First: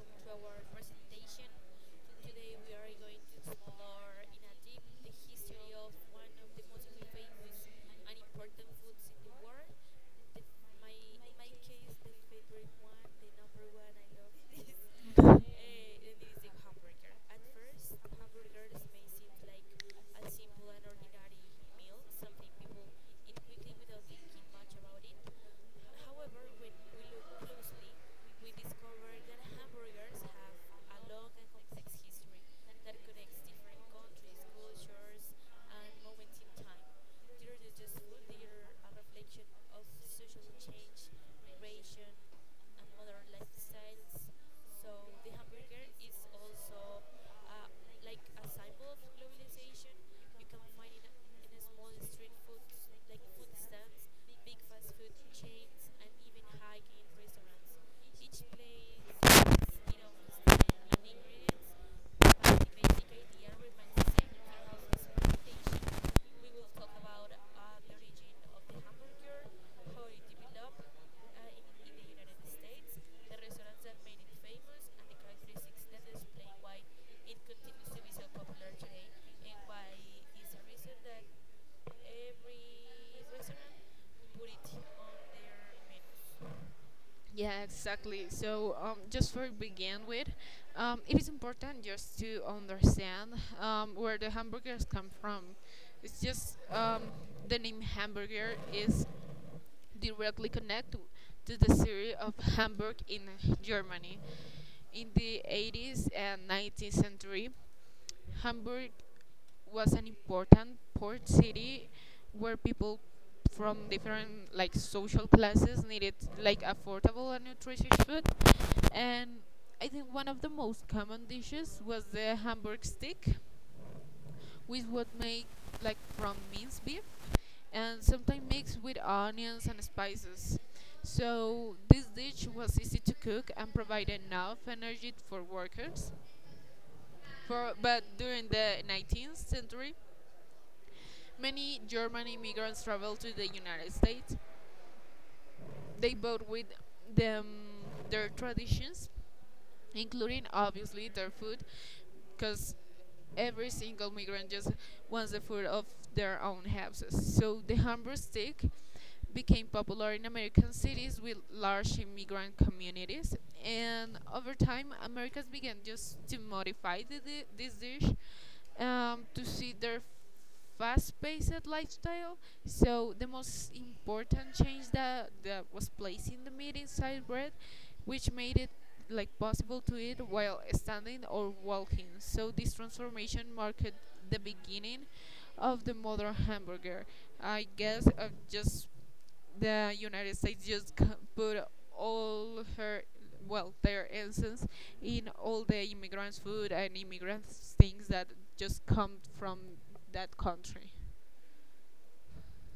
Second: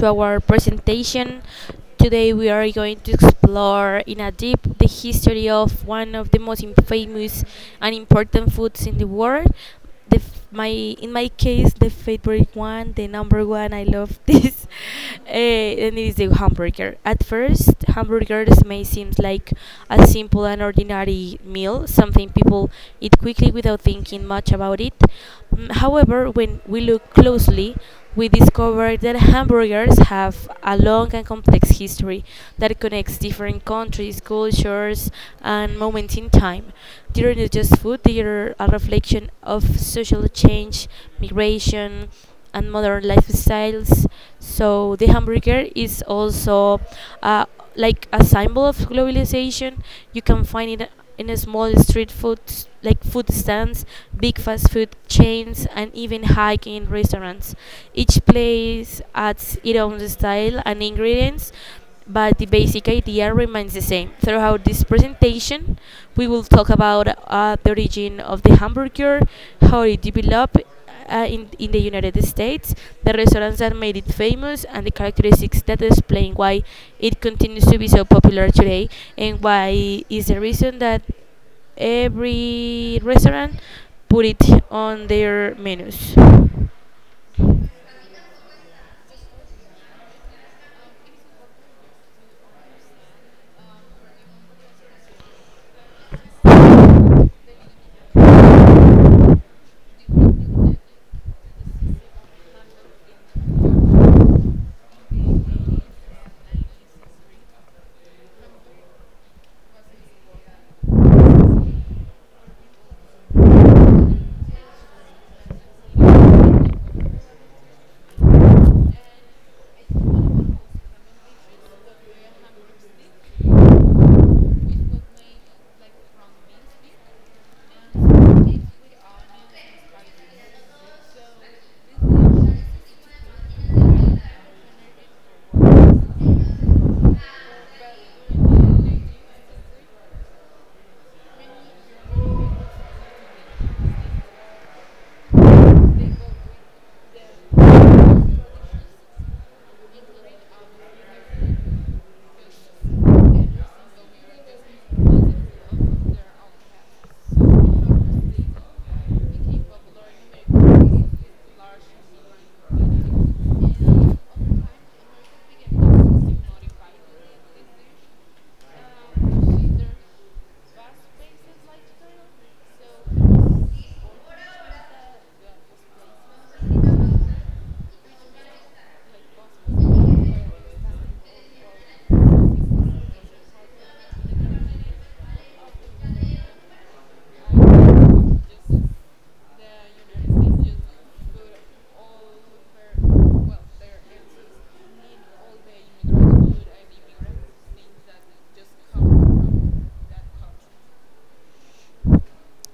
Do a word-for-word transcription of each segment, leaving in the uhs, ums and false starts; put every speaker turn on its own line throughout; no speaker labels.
to our presentation. Today we are going to explore in a deep the history of one of the most im- famous and important foods in the world. The f- my in my case, the favorite one, the number one. I love this, Eh, and It is the hamburger. At first, hamburgers may seem like a simple and ordinary meal, something people eat quickly without thinking much about it. Mm, However, when we look closely, we discover that hamburgers have a long and complex history that connects different countries, cultures, and moments in time. They're not just food, they're a reflection of social change, migration, and modern lifestyles. So, the hamburger is also uh, like a symbol of globalization. You can find it in a small street food, s- like food stands, big fast food chains, and even high-end restaurants. Each place adds its own style and ingredients, but the basic idea remains the same. Throughout this presentation, we will talk about uh, the origin of the hamburger, how it developed uh, in, in the United States, the restaurants that made it famous, and the characteristics that explain why it continues to be so popular today, and why is the reason that every restaurant put it on their menus.
Yeah, exactly. So, um, just for begin with, um, it is important just to understand um, where the hamburgers come from. It's just um, The name hamburger is directly connect to to the city of Hamburg in Germany. In the eighties and nineteenth century, Hamburg was an important port city where people from different like social classes needed like affordable and nutritious food, and I think one of the most common dishes was the hamburg stick with what made like from minced beef and sometimes mixed with onions and spices. So this dish was easy to cook and provided enough energy for workers. For, but during the nineteenth century, many German immigrants traveled to the United States. They brought with them their traditions, including obviously their food, because every single migrant just wants the food of their own houses. So the hamburger stick became popular in American cities with large immigrant communities, and over time, Americans began just to modify the, di- this dish um, to suit their fast-paced lifestyle. So the most important change that, that was placed in the meat inside bread, which made it like possible to eat while standing or walking. So this transformation marked the beginning of the modern hamburger. I guess uh, just the United States just c- put all her well their essence in all the immigrants' food and immigrants' things that just come from that country.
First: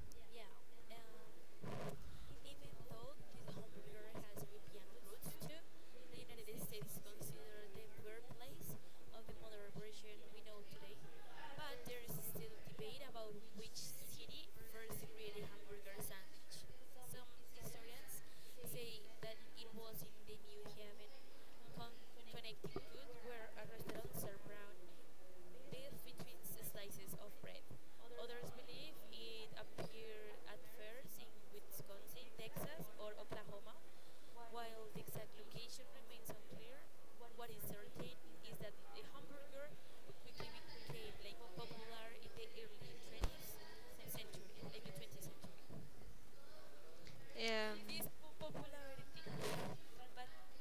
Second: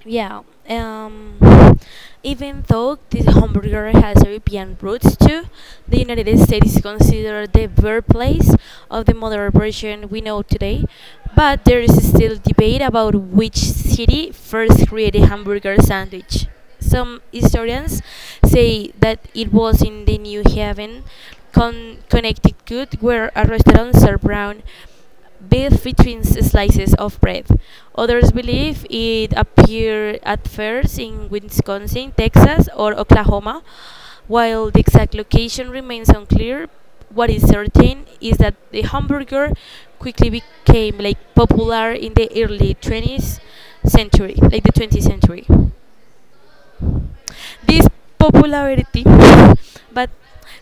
Yeah. Um, Even though this hamburger has European roots too, the United States is considered the birthplace of the modern version we know today. But there is still debate about which city first created hamburger sandwich. Some historians say that it was in the New Haven, con- Connecticut, where a restaurant served brown beef between s- slices of bread. Others believe it appeared at first in Wisconsin, Texas, or Oklahoma. While the exact location remains unclear, what is certain is that the hamburger quickly became like popular in the early twentieth century, like the twentieth century. This
Um,
popularity, but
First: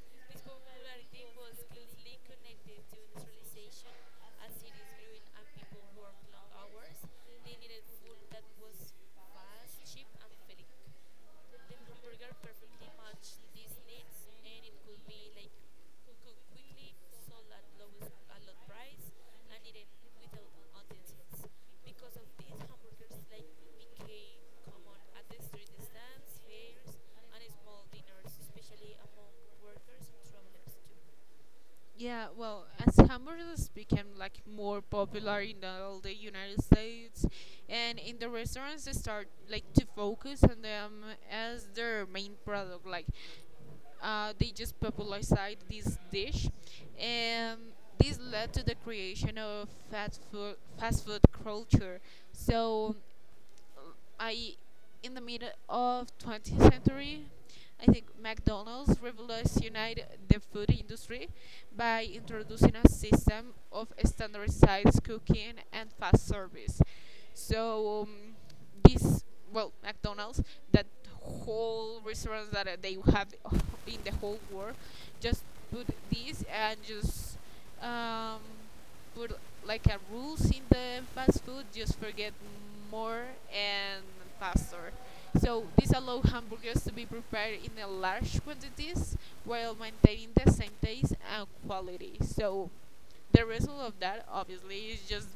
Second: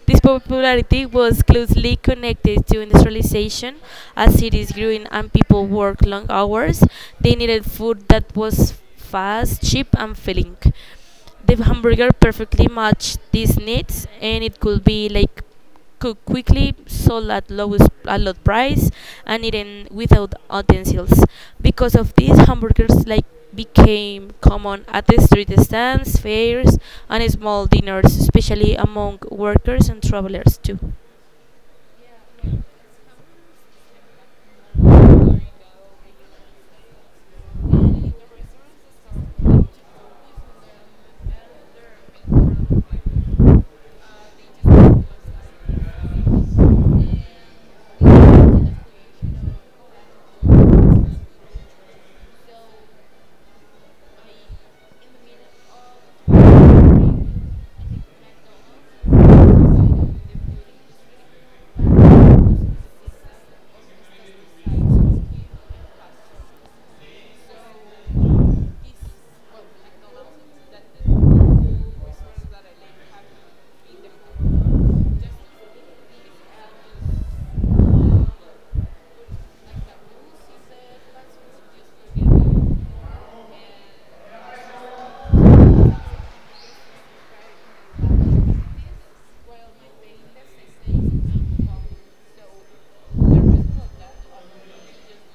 this popularity was closely connected to industrialization. As cities grew in and people worked long hours, they needed food that was fast, cheap, and filling. The hamburger perfectly matched these needs, and it could be like cook quickly, sold at lowest at low price, and eaten without utensils. Because of this, hamburgers like became common at the street stands, fairs, and small dinners, especially among workers and travelers too.
Yeah, well, as hamburgers became like more popular in all the United States, and in the restaurants they start like to focus on them as their main product. Like, uh, they just popularized this dish, and this led to the creation of fast food fast food culture. So I in the mid of twentieth century, I think McDonald's revolutionized united the food industry by introducing a system of standardized cooking and fast service. So um, this well McDonald's, that whole restaurants that uh, they have in the whole world, just put this and just um, put like a rules in the fast food just forget more and faster, so this allows hamburgers to be prepared in a large quantities while maintaining the same taste and quality. So the result of that obviously is just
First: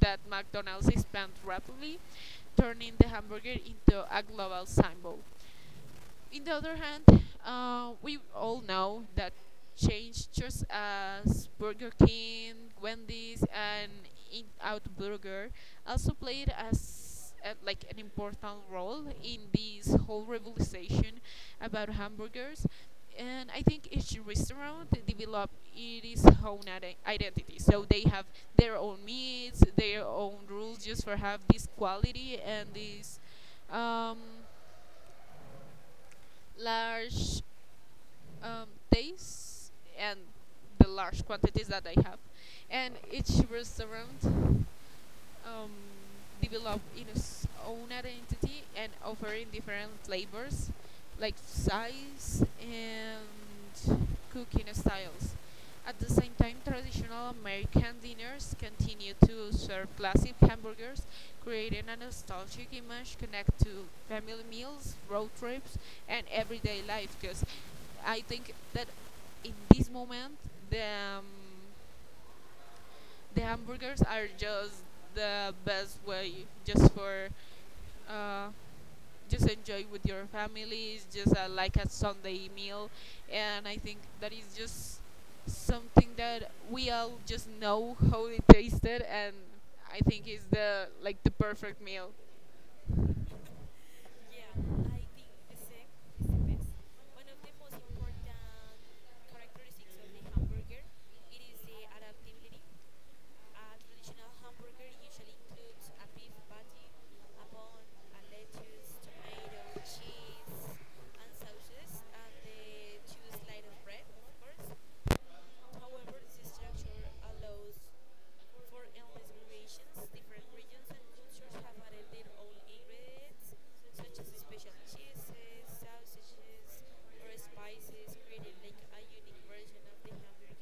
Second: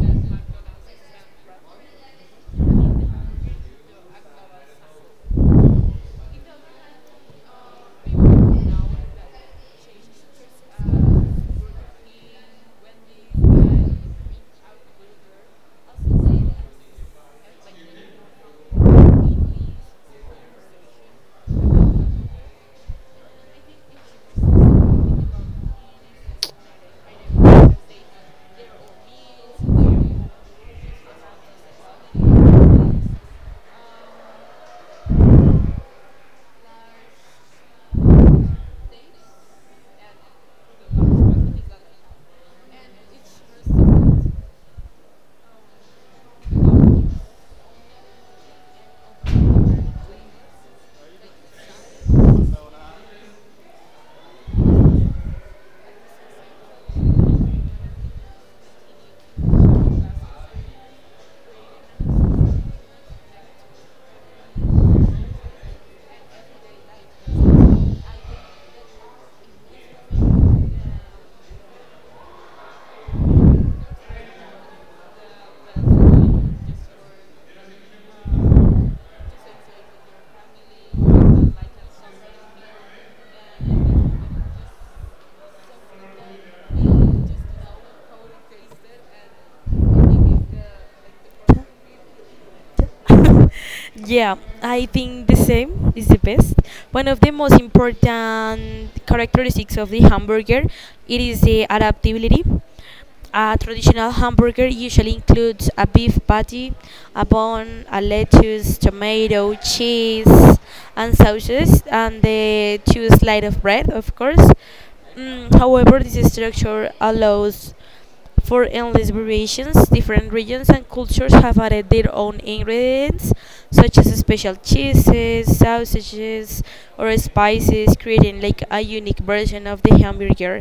that mcdonald's expands rapidly, turning the hamburger into a global symbol. In the other hand, uh, we all know that change just as Burger King, Wendy's, and In Out Burger also played as uh, like an important role in this whole revolution about hamburgers. And I think each restaurant developed its own ide- identity. So they have their own meats, their own rules, just for have this quality and this um, large um, days and the large quantities that I have. And each restaurant um, develop in its own identity and offering different flavors like size and cooking styles. At the same time, traditional American dinners continue to serve classic hamburgers, creating a nostalgic image connected to family meals, road trips, and everyday life. Because I think that in this moment, the um, the hamburgers are just the best way just for uh, just enjoy with your families, just uh, like a Sunday meal. And I think that is just something that we all just know how it tasted, and I think is the like the perfect meal.
Yeah, I think the same is the best. One of the most important characteristics of the hamburger it is the adaptability. A traditional hamburger usually includes a beef patty, a bun, a lettuce, tomato, cheese, and sauces, and the two slices of bread, of course. Mm, however, this structure allows for endless variations. Different regions and cultures have added their own ingredients, such as special cheeses, sausages, or spices, creating like a unique version of the hamburger.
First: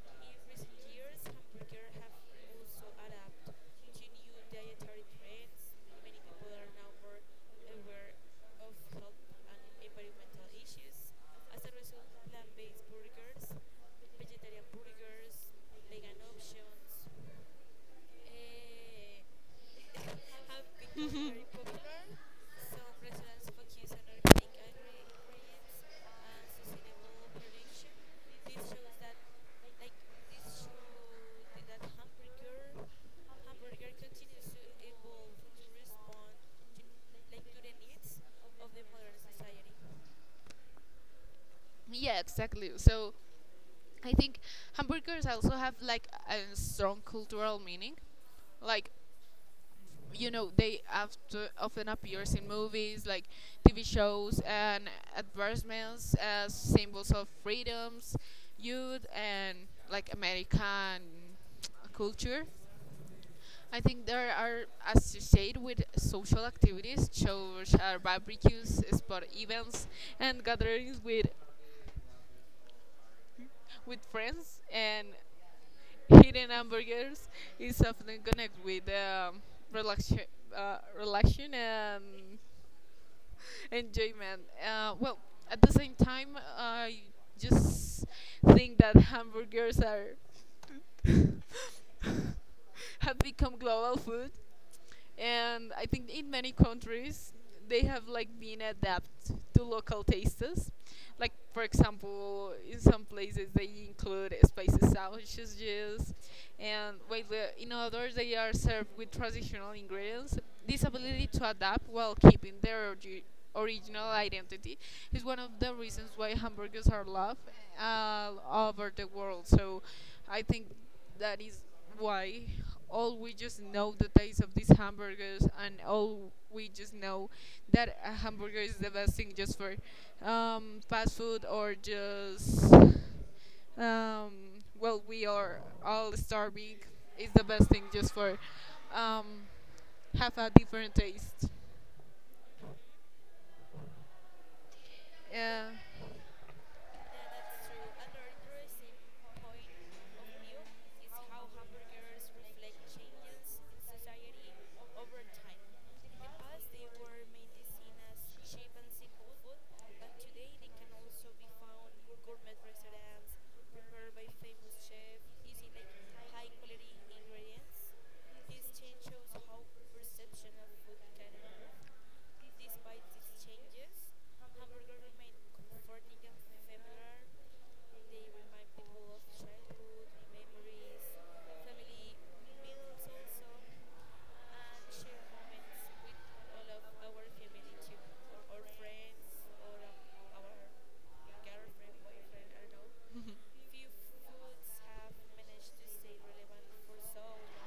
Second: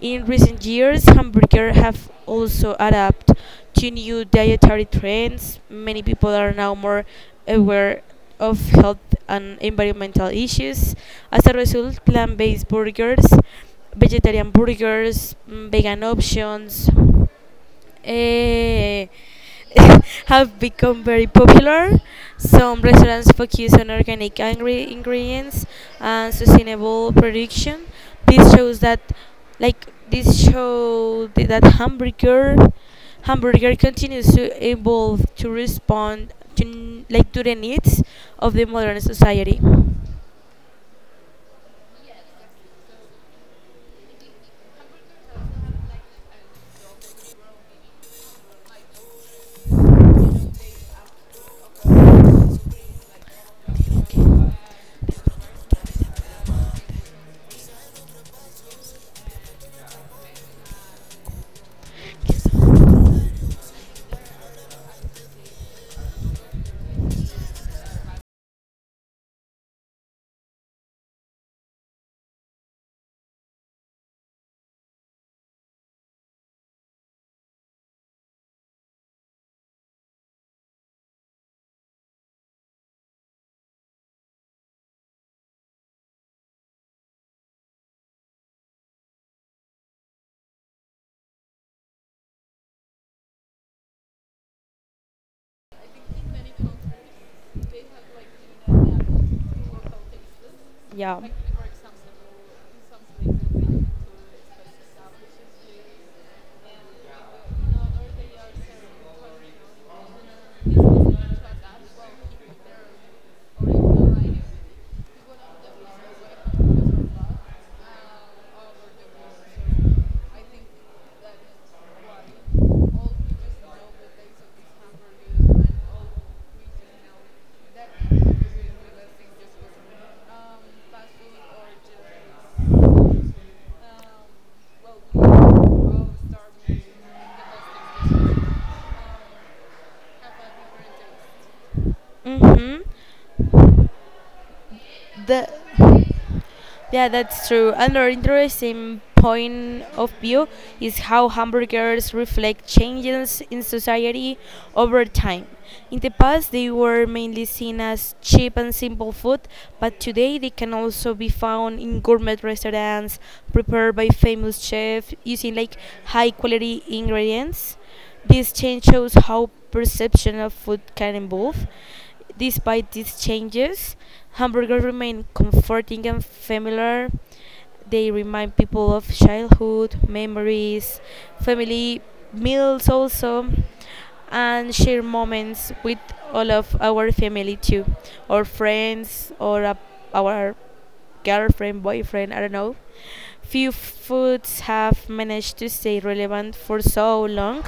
In recent years, hamburgers have also adapted to new dietary trends. Many people are now more aware of health and environmental issues. As a result, plant based burgers, vegetarian burgers, mm, vegan options, eh, have become very popular. Some restaurants focus on organic ingre- ingredients and sustainable production. This shows that, like, this show that hamburger hamburger continues to evolve to respond to n- like to the needs of the modern society.
Yeah, exactly. So I think hamburgers also have like a strong cultural meaning. Like you know they after often appears in movies like tv shows and advertisements as symbols of freedoms, youth, and like american culture. I think they are associated with social activities such as barbecues, sport events, and gatherings with with friends, and hidden hamburgers is often connected with um, relaxation uh, relaxation and enjoyment. Uh, well, at the same time, I just think that hamburgers are have become global food, and I think in many countries they have like been adapted to local tastes.
Yeah.
Like for example, in some places they include spicy sausages, and while the, in others they are served with traditional ingredients. This ability to adapt while keeping their orgi- original identity is one of the reasons why hamburgers are loved uh, all over the world. So I think that is why all we just know the taste of these hamburgers and all we just know that a hamburger is the best thing just for um, fast food or just um, well we are all starving. It's the best thing just for um, have a different taste.
Mhm. The
Yeah.
Yeah, that's true. Another interesting point of view is how hamburgers reflect changes in society over time. In the past, they were mainly seen as cheap and simple food, but today they can also be found in gourmet restaurants prepared by famous chefs using like high quality ingredients. This change shows how perception of food can evolve. Despite these changes, hamburgers remain comforting and familiar. They remind people of childhood, memories, family meals, also, and share moments with all of our family too, or friends, or a, our girlfriend, boyfriend, I don't know.
Mhm.
Few foods have managed to stay relevant for so long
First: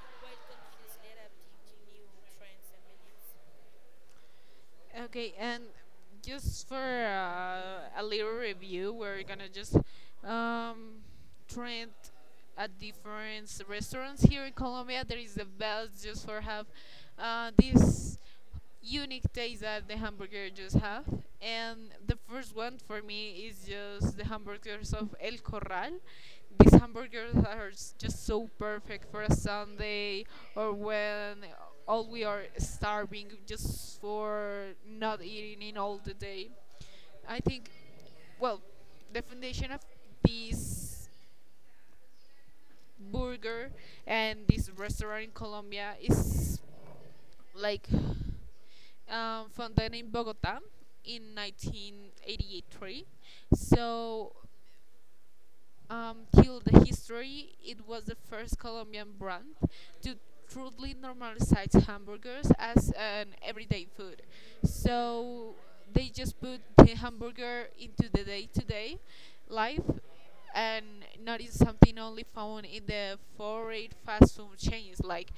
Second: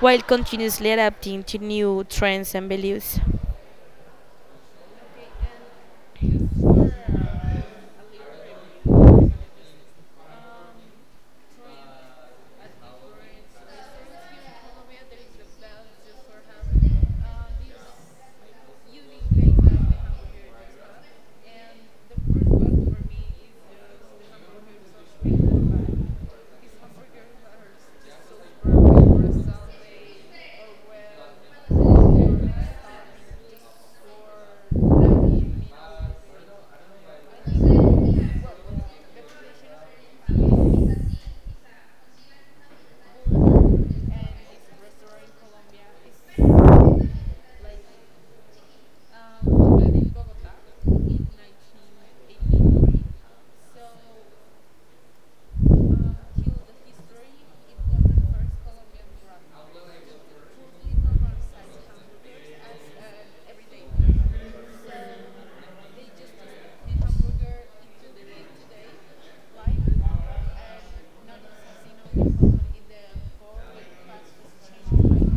while continuously adapting to new trends and values.
Okay, and just for uh, a little review, we're gonna just um, trend at different s- restaurants here in Colombia. That is the best, just for have uh, this unique taste that the hamburger just have. And the first one for me is just the hamburgers of El Corral. These hamburgers are s- just so perfect for a Sunday or when all we are starving just for not eating in all the day. I think, well, the foundation of this burger and this restaurant in Colombia is like um, founded in Bogota in nineteen eighty-three. So um, till the history, it was the first Colombian brand to truly normalize hamburgers as an everyday food. So they just put the hamburger into the day to day life and not in something only found in the foreign fast food chains. Like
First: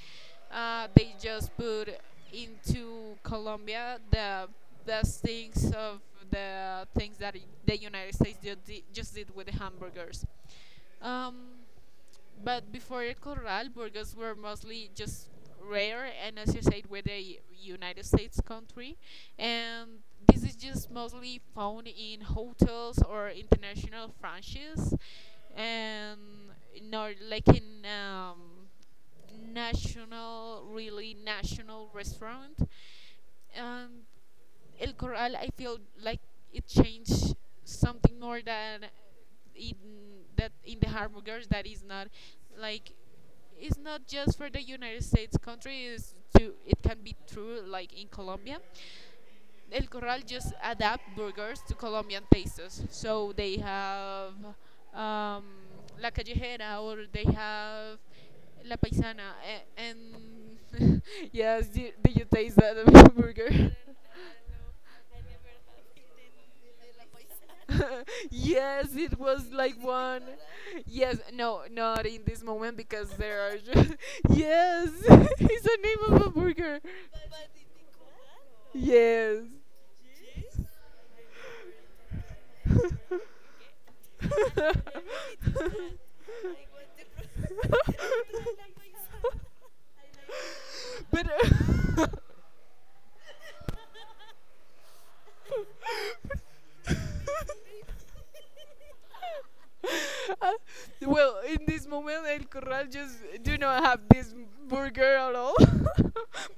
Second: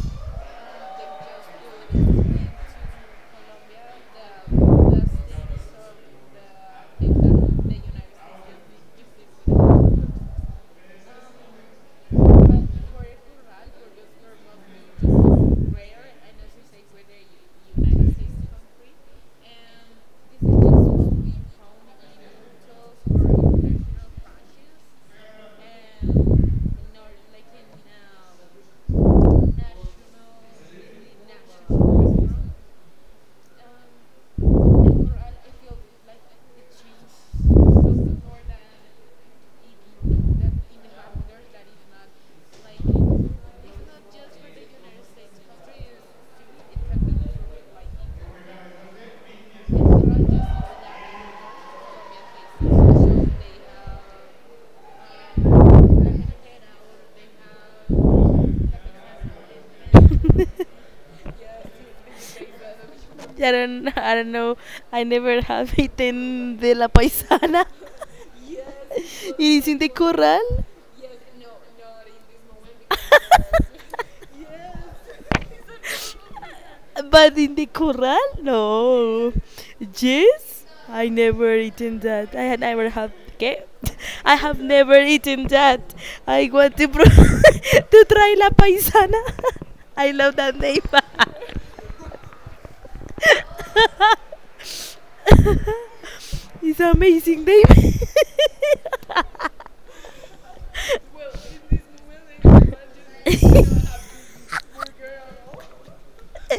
uh, they just put into Colombia the best things of the things that i- the United States just did, just did with the hamburgers. Um, but before El Corral, burgers were mostly just rare, and as you said, with the United States country, and this is just mostly found in hotels or international franchises, and not like in um, national, really national restaurant. Um, El Corral, I feel like it changed something more than in that in the hamburgers that is not like it's not just for the United States country. Is to it can be true like in Colombia. El Corral just adapt burgers to Colombian tastes. So they have um, La Callejera or they have La paisana. eh, And yes, did do you taste that
I
burger?
don't, I don't know. I never have eaten de la paisana.
Yes, it
It
was
is
like
in the
one.
corral,
Yes, no, not in this moment because there are. ju- yes, it's the name of a burger.
but in the corral, no.
Yes.
Yes, I never eaten that. I had never have. Okay, I have never eaten that. I want to pro- to try la paisana. I love that name.
but uh,
It's amazing, babe.
Uh, well, in this moment, El Corral just do not have this burger at all.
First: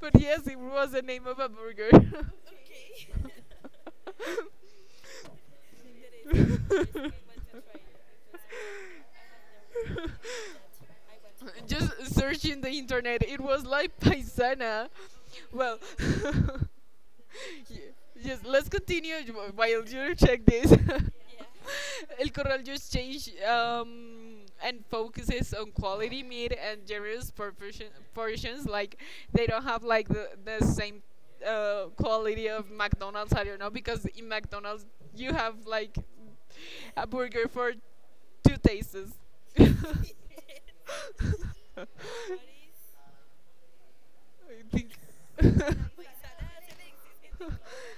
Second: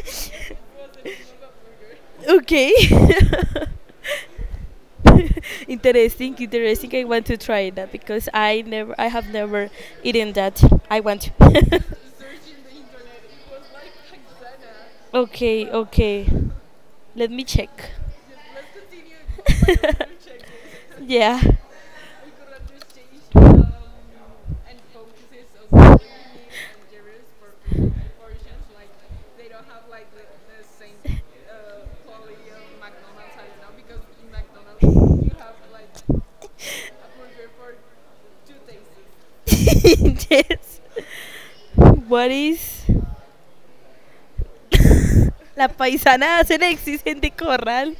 But yes, it was the name of a burger.
Okay. Interesting, interesting. I want to try that because I never, I have never eaten that. I want. To.
Just searching the internet, it was like paisana.
Okay,
Well,
okay. Let me check.
ye- yes, let's continue w- while you check this.
Yeah.
El Corral just changed um, and focuses on quality meat and generous portion, portions. Like they don't have like the, the same uh, quality of McDonald's. I don't know because in McDonald's you have like a burger for two tastes. I
Yes. What is
think.
La Paisana hace Alexis en the corral?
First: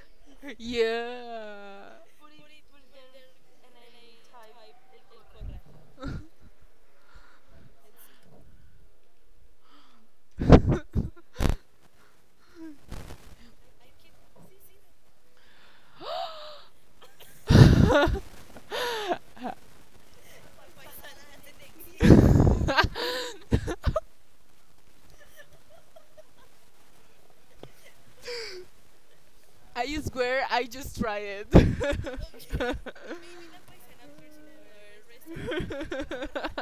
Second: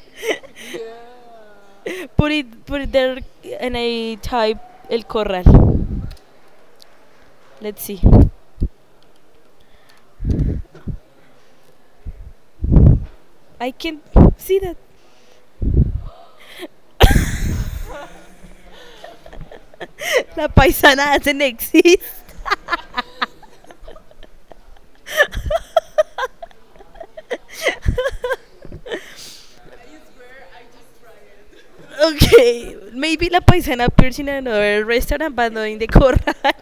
Yeah.
Put it, put it there, and I type El Corral. Let's see. I can see that. La Paisana doesn't exist.
I swear I just try it. But
Okay, maybe La Paisana appears in another restaurant, but not in the corral.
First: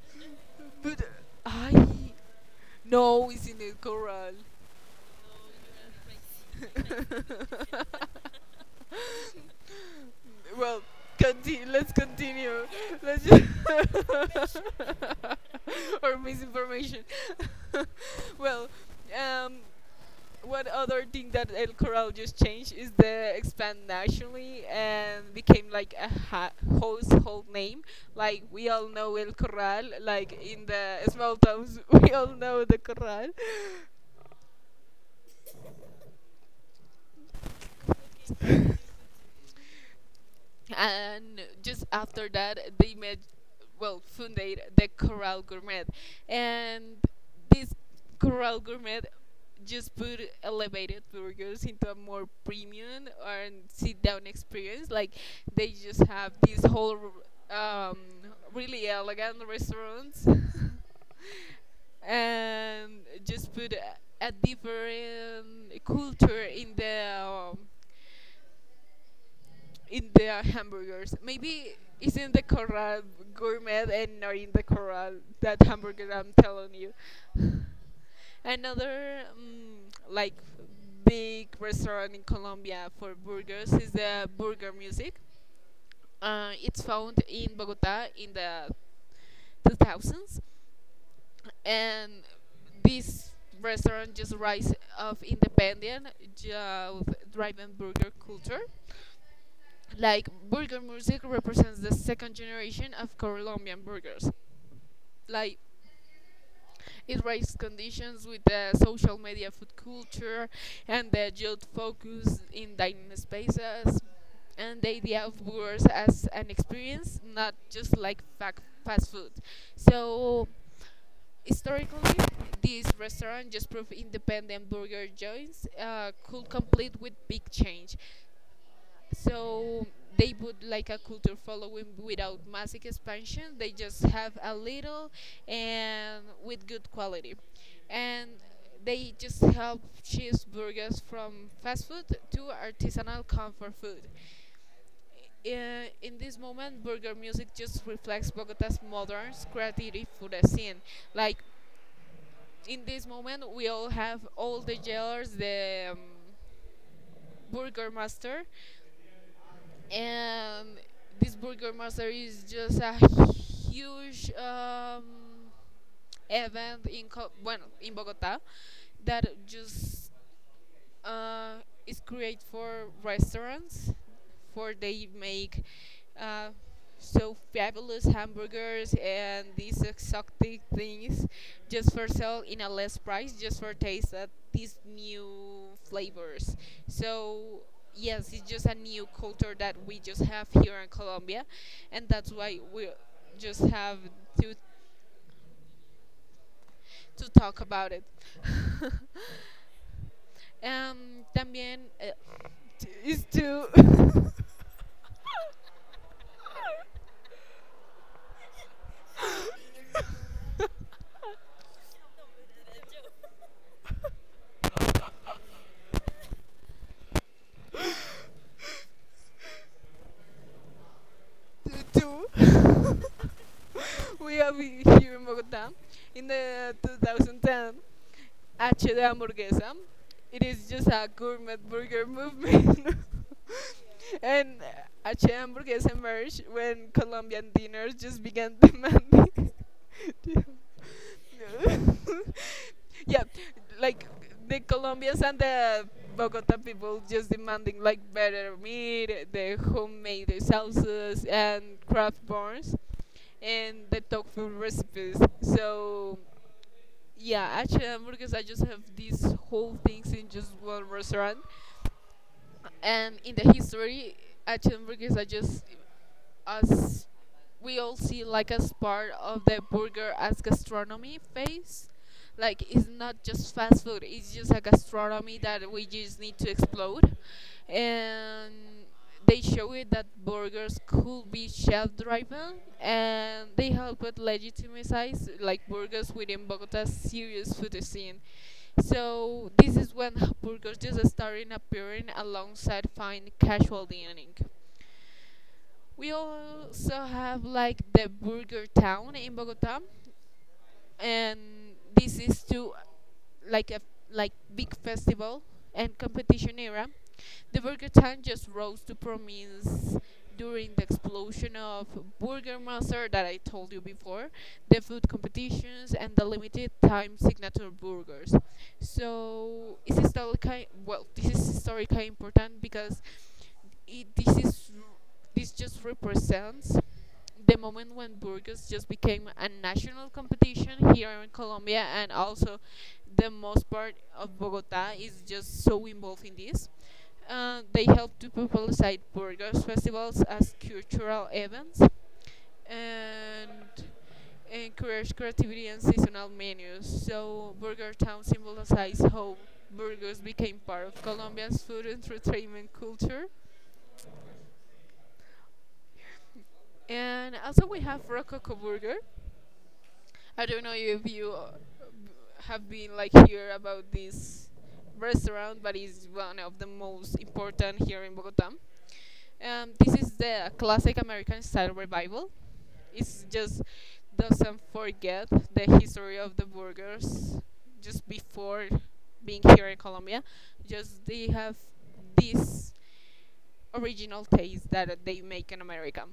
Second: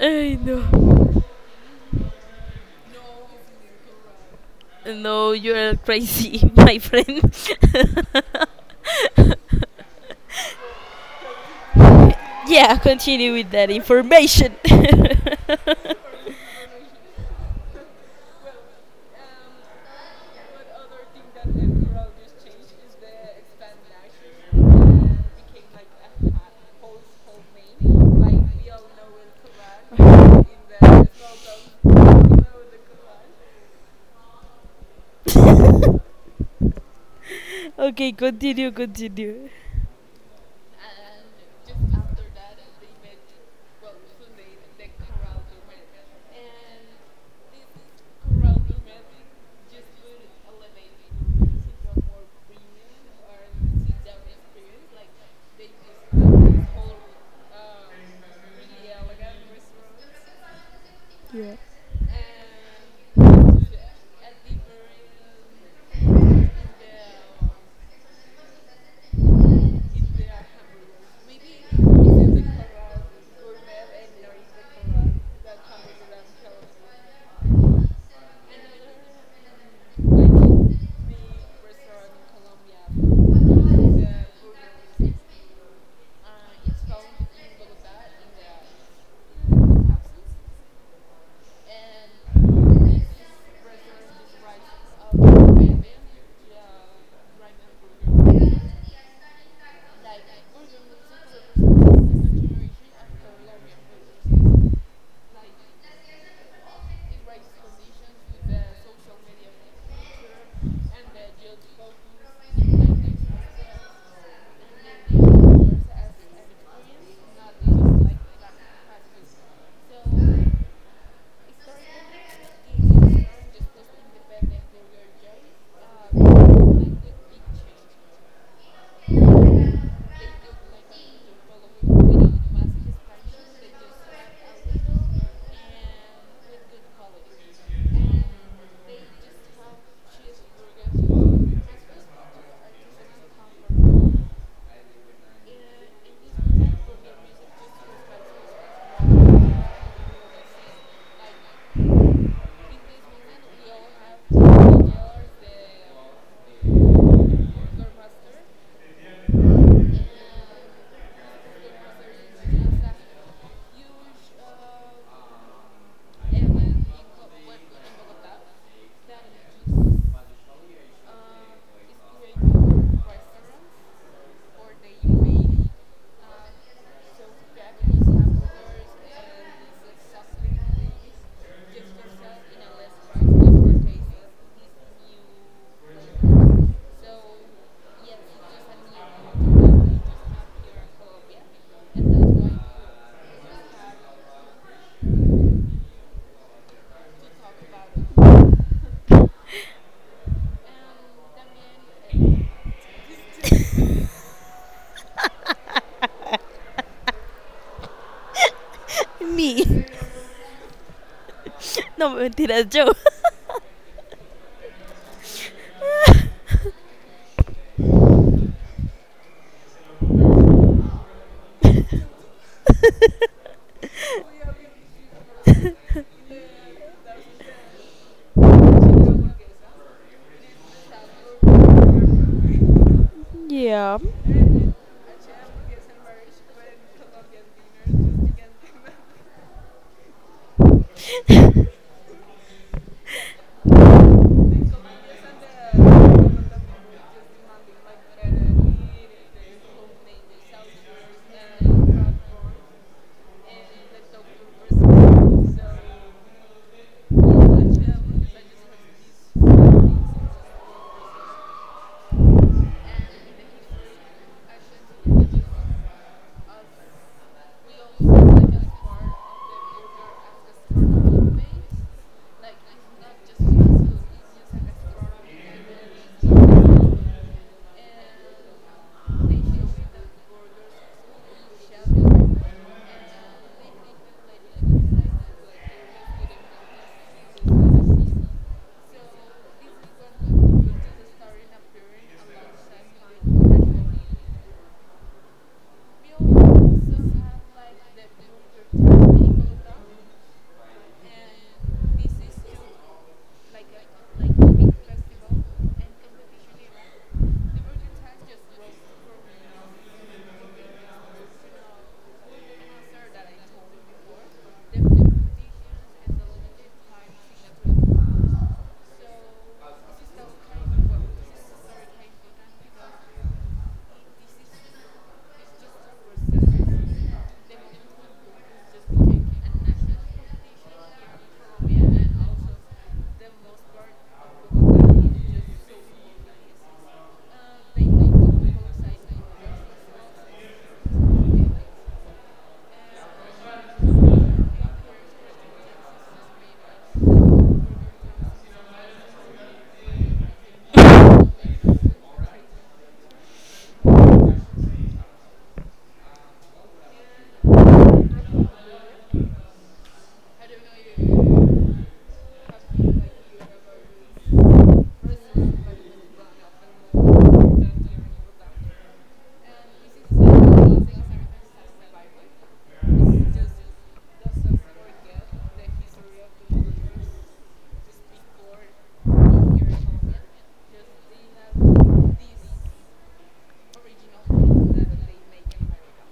I know.
I no, it's in a coral.
No, you're crazy, my friend.
Well, continue. Let's continue.
Yeah,
Let's
continue
just
with that information.
or misinformation. Well, um, one other thing that El Corral just changed is the expand nationally and became like a ha- household name. Like we all know El Corral. Like in the small towns, we all know the Corral.
Okay, continue, continue.
And just after that they made well founded the Corral Gourmet, and this Corral Gourmet just put elevated burgers into a more premium and sit down experience. Like they just have these whole um, really elegant restaurants
Yeah.
and just put a, a different culture in the um, in the hamburgers. Maybe it's in the Corral Gourmet and not in the Corral that hamburger I'm telling you. Another um, like big restaurant in Colombia for burgers is the Burger Music. Uh, it's found in Bogota in the two thousands, and this restaurant just rise of independent, just driven burger culture. Like Burger Music represents the second generation of Colombian burgers. Like it raised conditions with the social media food culture and the youth focus in dining spaces and the idea of burgers as an experience, not just like fa- fast food. So historically, this restaurant just proved independent burger joints uh, could complete with big change. So they put like a culture following without massive expansion. They just have a little and with good quality. And they just help cheeseburgers from fast food to artisanal comfort food. I- In this moment, burger music just reflects Bogota's modern creative food scene. Like in this moment, we all have all the jailers, the um, burger master, and this Burger Master is just a huge um, event in Co- bueno in Bogota that just uh, is created for restaurants, for they make uh, so fabulous hamburgers and these exotic things just for sale in a less price, just for taste at these new flavors. So yes, it's just a new culture that we just have here in Colombia, and that's why we just have to to talk about it. Em, también eh, t- is to
Me. No, mentiras, yo.
to to- we are here in Bogota in the twenty ten H de hamburguesa. It is just a gourmet burger movement.
Yeah.
And H de hamburguesa emerged when Colombian diners just began demanding. Yeah, like the Colombians and the Bogota people just demanding like better meat, the homemade sauces, and craft buns and the dog food recipes. So yeah, actually, hamburgers. I just have these whole things in just one restaurant, and in the history, actually, hamburgers are just, as we all see, like as part of the burger as gastronomy phase. Like it's not just fast food; it's just a gastronomy that we just need to explode, and they showed that burgers could be shelf-driven, and they helped legitimize like burgers within Bogota's serious food scene. So this is when burgers just started appearing alongside fine casual dining. We also have like the Burger Town in Bogota, and this is to like a like big festival and competition era. The Burger Time just rose to prominence during the explosion of Burger Master that I told you before, the food competitions and the limited time signature burgers. So it's historically, well, this is historically important because it, this is this just represents the moment when Burgos just became a national competition here in Colombia, and also the most part of Bogota is just so involved in this. Uh, they help to publicize Burgos festivals as cultural events and encourage creativity and seasonal menus. So Burger Town symbolizes how burgers became part of Colombia's food and entertainment culture. And also, we have Rococo Burger. I don't know if you uh, have been like here about this restaurant, but it's one of the most important here in Bogota. Um, this is the classic American style revival. It's just doesn't forget the history of the burgers just before being here in Colombia. Just they have this original taste that they make in America.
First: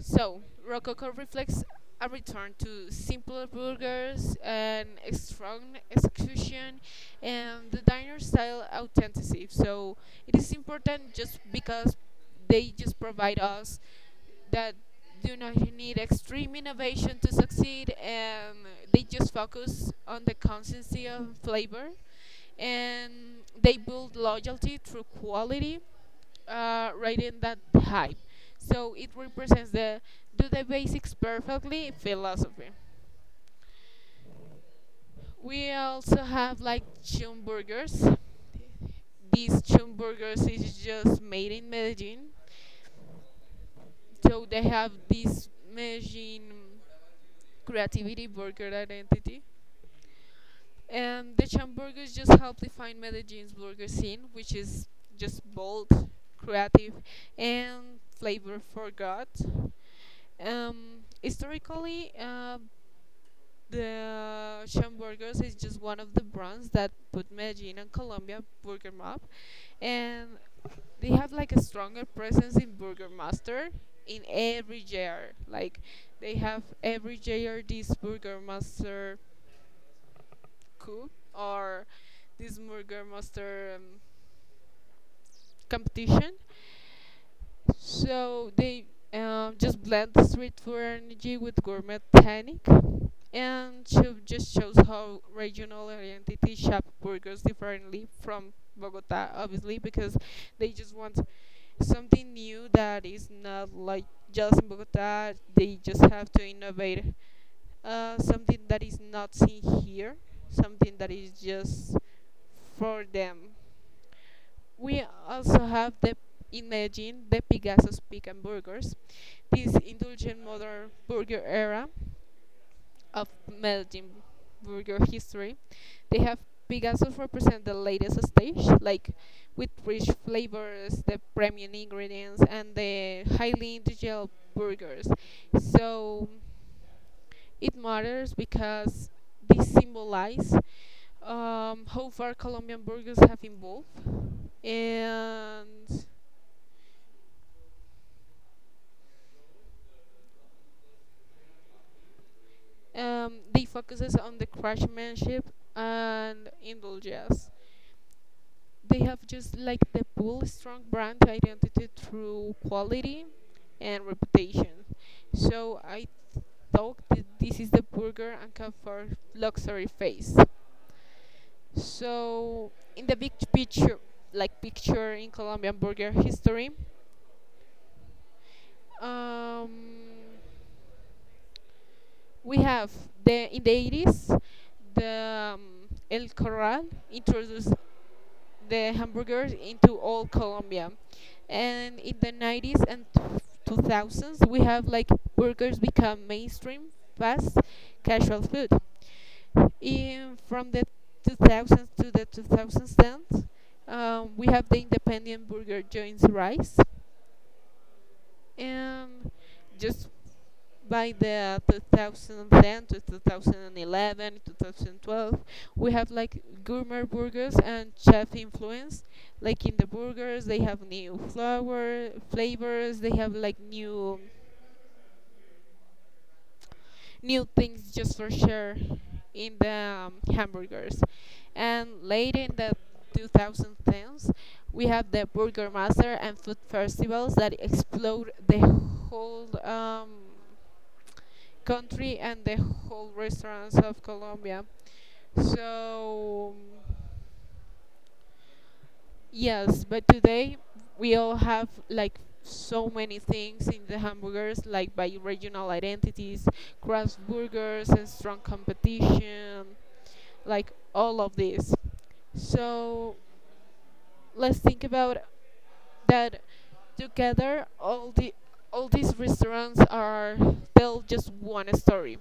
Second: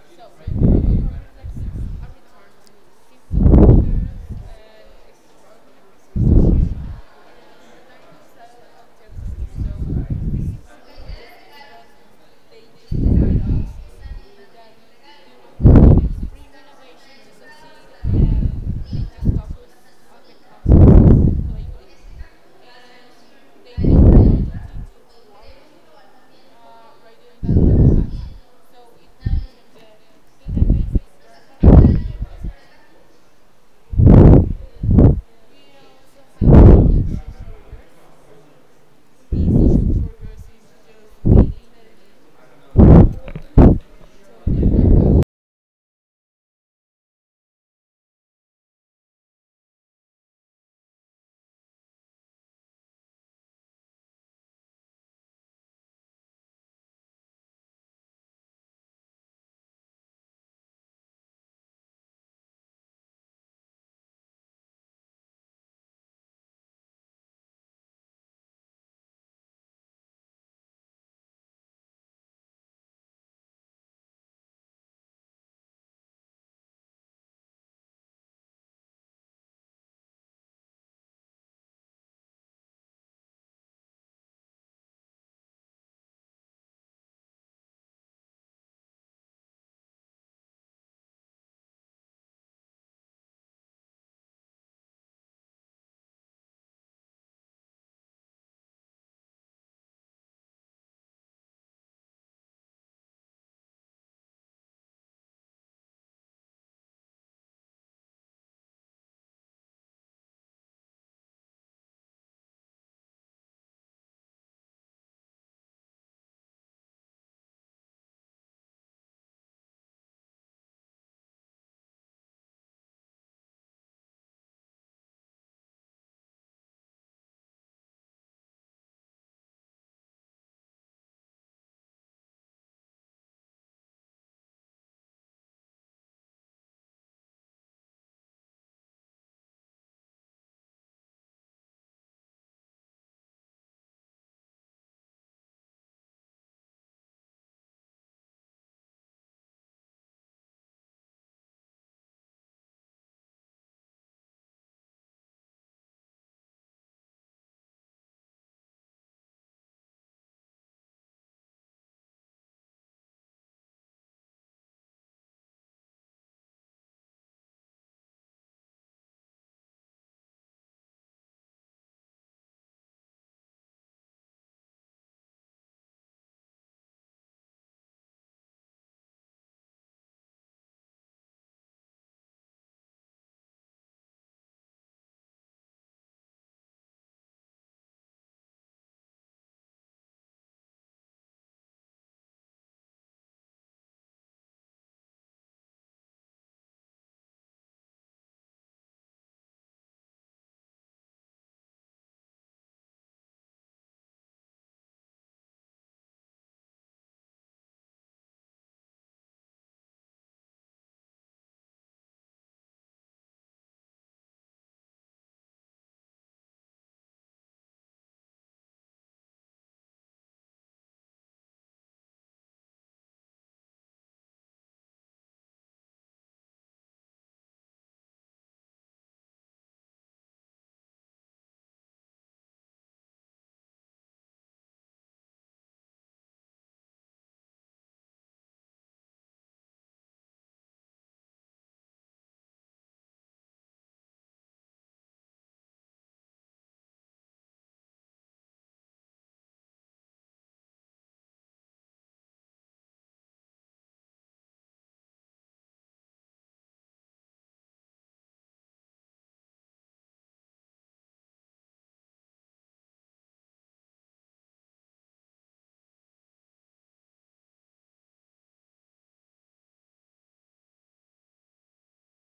So Rococo reflects a return to simpler burgers and a strong execution and the diner style authenticity. So it is important just because they just provide us that do not need extreme innovation to succeed, and they just focus on the consistency of flavor, and they build loyalty through quality, uh, rating that high. So it represents the do the basics perfectly philosophy. We also have like chum burgers. These chum burgers is just made in Medellin. So they have this Medellin creativity burger identity. And the Chamburgers just help define Medellin's burger scene, which is just bold, creative, and flavor forgot. Um, historically, uh, the Chamburgers is just one of the brands that put Medellin and Colombia burger map, and they have like a stronger presence in Burger Master in every J R. Like they have every J R this Burger Master coup or this Burger Master um, competition. So they um, just blend street food energy with gourmet technique, and show, just shows how regional identity shop burgers differently from Bogota, obviously, because they just want something new that is not like just in Bogota. They just have to innovate uh, something that is not seen here, something that is just for them. We also have the Imagine the Picasso's Pick and Burgers, this indulgent modern burger era of melting burger history. They have Picasso's represent the latest stage, like with rich flavors, the premium ingredients, and the highly individual burgers. So it matters because this symbolizes um, how far Colombian burgers have evolved, and um, they focuses on the craftsmanship and indulgence. They have just like the bull strong brand identity through quality and reputation. So I thought that this is the burger and comfort luxury phase. So in the big picture, like picture in Colombian burger history, um, we have the in the eighties the um, El Corral introduced the hamburgers into all Colombia. And in the nineties and two thousands, we have like burgers become mainstream, fast, casual food. In from the two thousands to the two thousand tens, um, we have the independent burger joints rise, and just by the twenty ten to two thousand eleven, two thousand twelve, we have like gourmet burgers and chef influence, like in the burgers they have new flour flavors, they have like new new things just for sure in the um, hamburgers, and later in the two thousand tens we have the burger master and food festivals that explode the whole um, country and the whole restaurants of Colombia. So yes, but today we all have like so many things in the hamburgers, like by regional identities, craft burgers, and strong competition, like all of this. So let's think about that together all the all these restaurants are tell just one story.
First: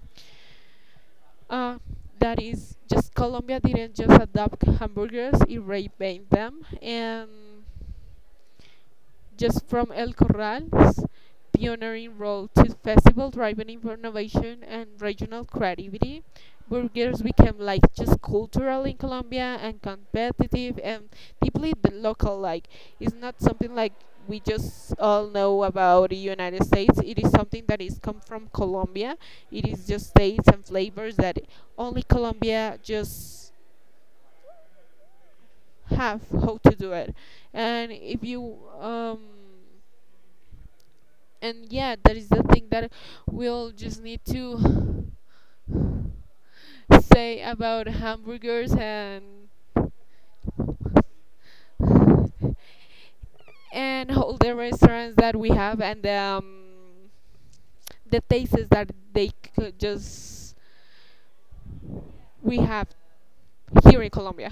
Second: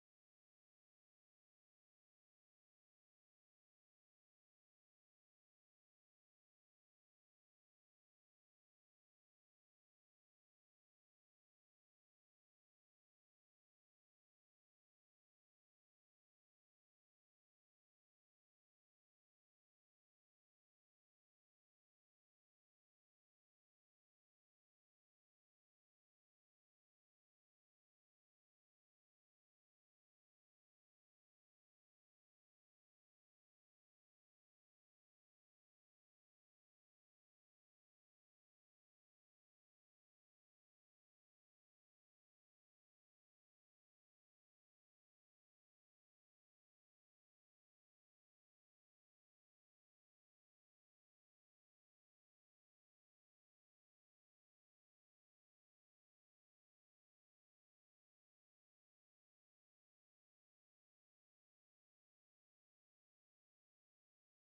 Uh, that is just Colombia didn't just adopt hamburgers, it revamped them, and just from El Corral's pioneering role to festival driven innovation and regional creativity, burgers became like just cultural in Colombia and competitive and deeply the local like. It's not something like we just all know about the United States. It is something that is come from Colombia. It is just tastes and flavors that only Colombia just have how to do it. And if you um and yeah, that is the thing that we'll just need to say about hamburgers and and all the restaurants that we have, and um, the tastes that they could just we have here in Colombia.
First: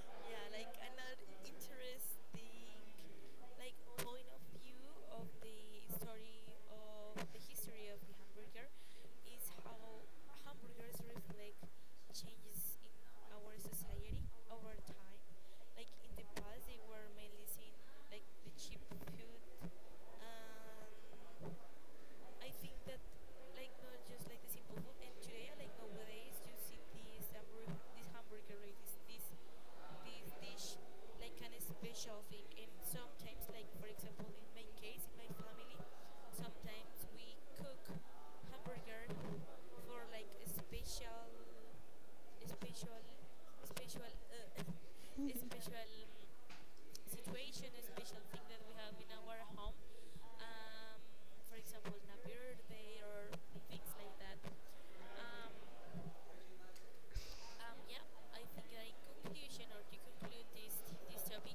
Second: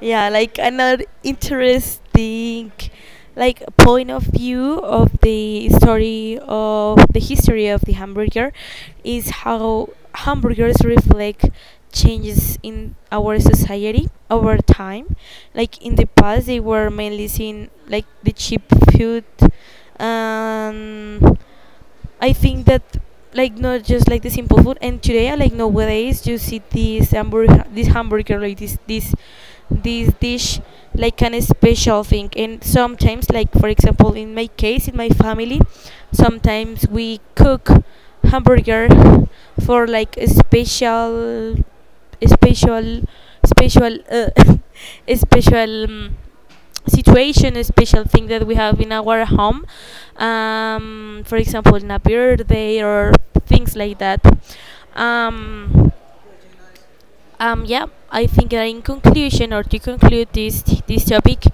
Yeah, like another interesting like point of view of the story of the history of the hamburger is how hamburgers reflect changes in our society over time, like in the past they were mainly seen like the cheap food, um, I think that, like, not just like the simple food. And today I like nowadays you see this hamburger, this hamburger like this this this dish like an special thing. And sometimes like for example in my case in my family, sometimes we cook hamburger for like a special special special uh, special um, situation, a special thing that we have in our home, um, for example, in a birthday or things like that. Um, um, yeah, I think that in conclusion, or to conclude this this topic,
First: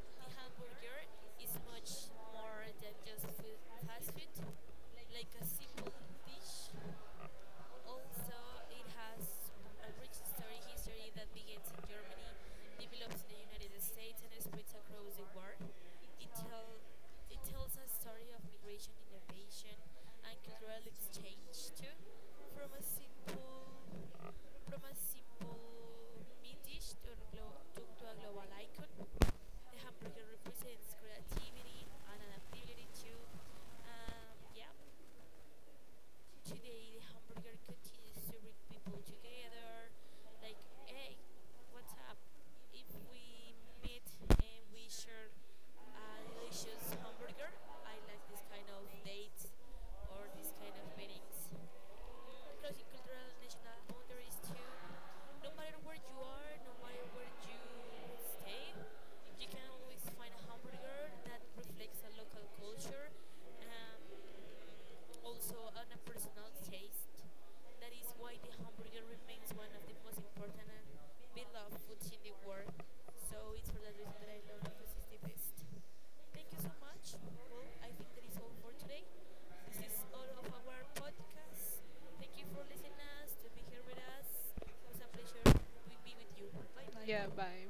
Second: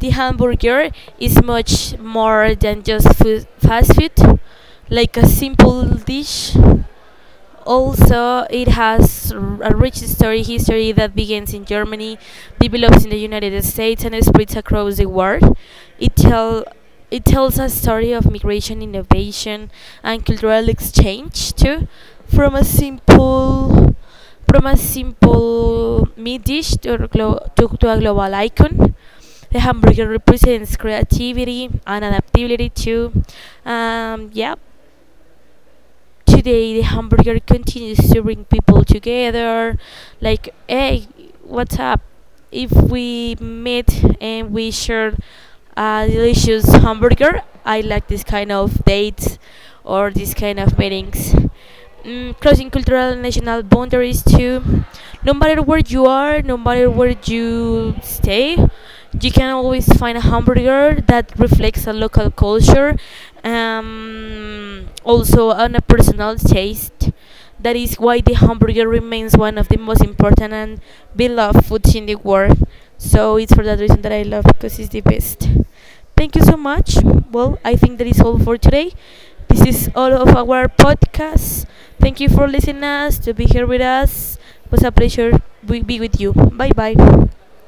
the hamburger is much more than just food, fast food, like a simple dish also, it has r- a rich story history that begins in Germany, develops in the United States, and spreads across the world. It tell it tells a story of migration, innovation, and cultural exchange too, from a simple from a simple meat dish to a, glo- to, to a global icon. The hamburger represents creativity and adaptability too. Um, yeah, today the hamburger continues to bring people together, like, hey, what's up, if we meet and we share a delicious hamburger. I like this kind of dates or this kind of meetings. Mm, crossing cultural and national boundaries too. No matter where you are, no matter where you stay, you can always find a hamburger that reflects a local culture, um, also on a personal taste. That is why the hamburger remains one of the most important and beloved foods in the world. So it's for that reason that I love because it's the best. Thank you so much. Well, I think that is all for today. This is all of our podcast. Thank you for listening us to be here with us. It was a pleasure to be with you. Bye bye.
Yeah, bye.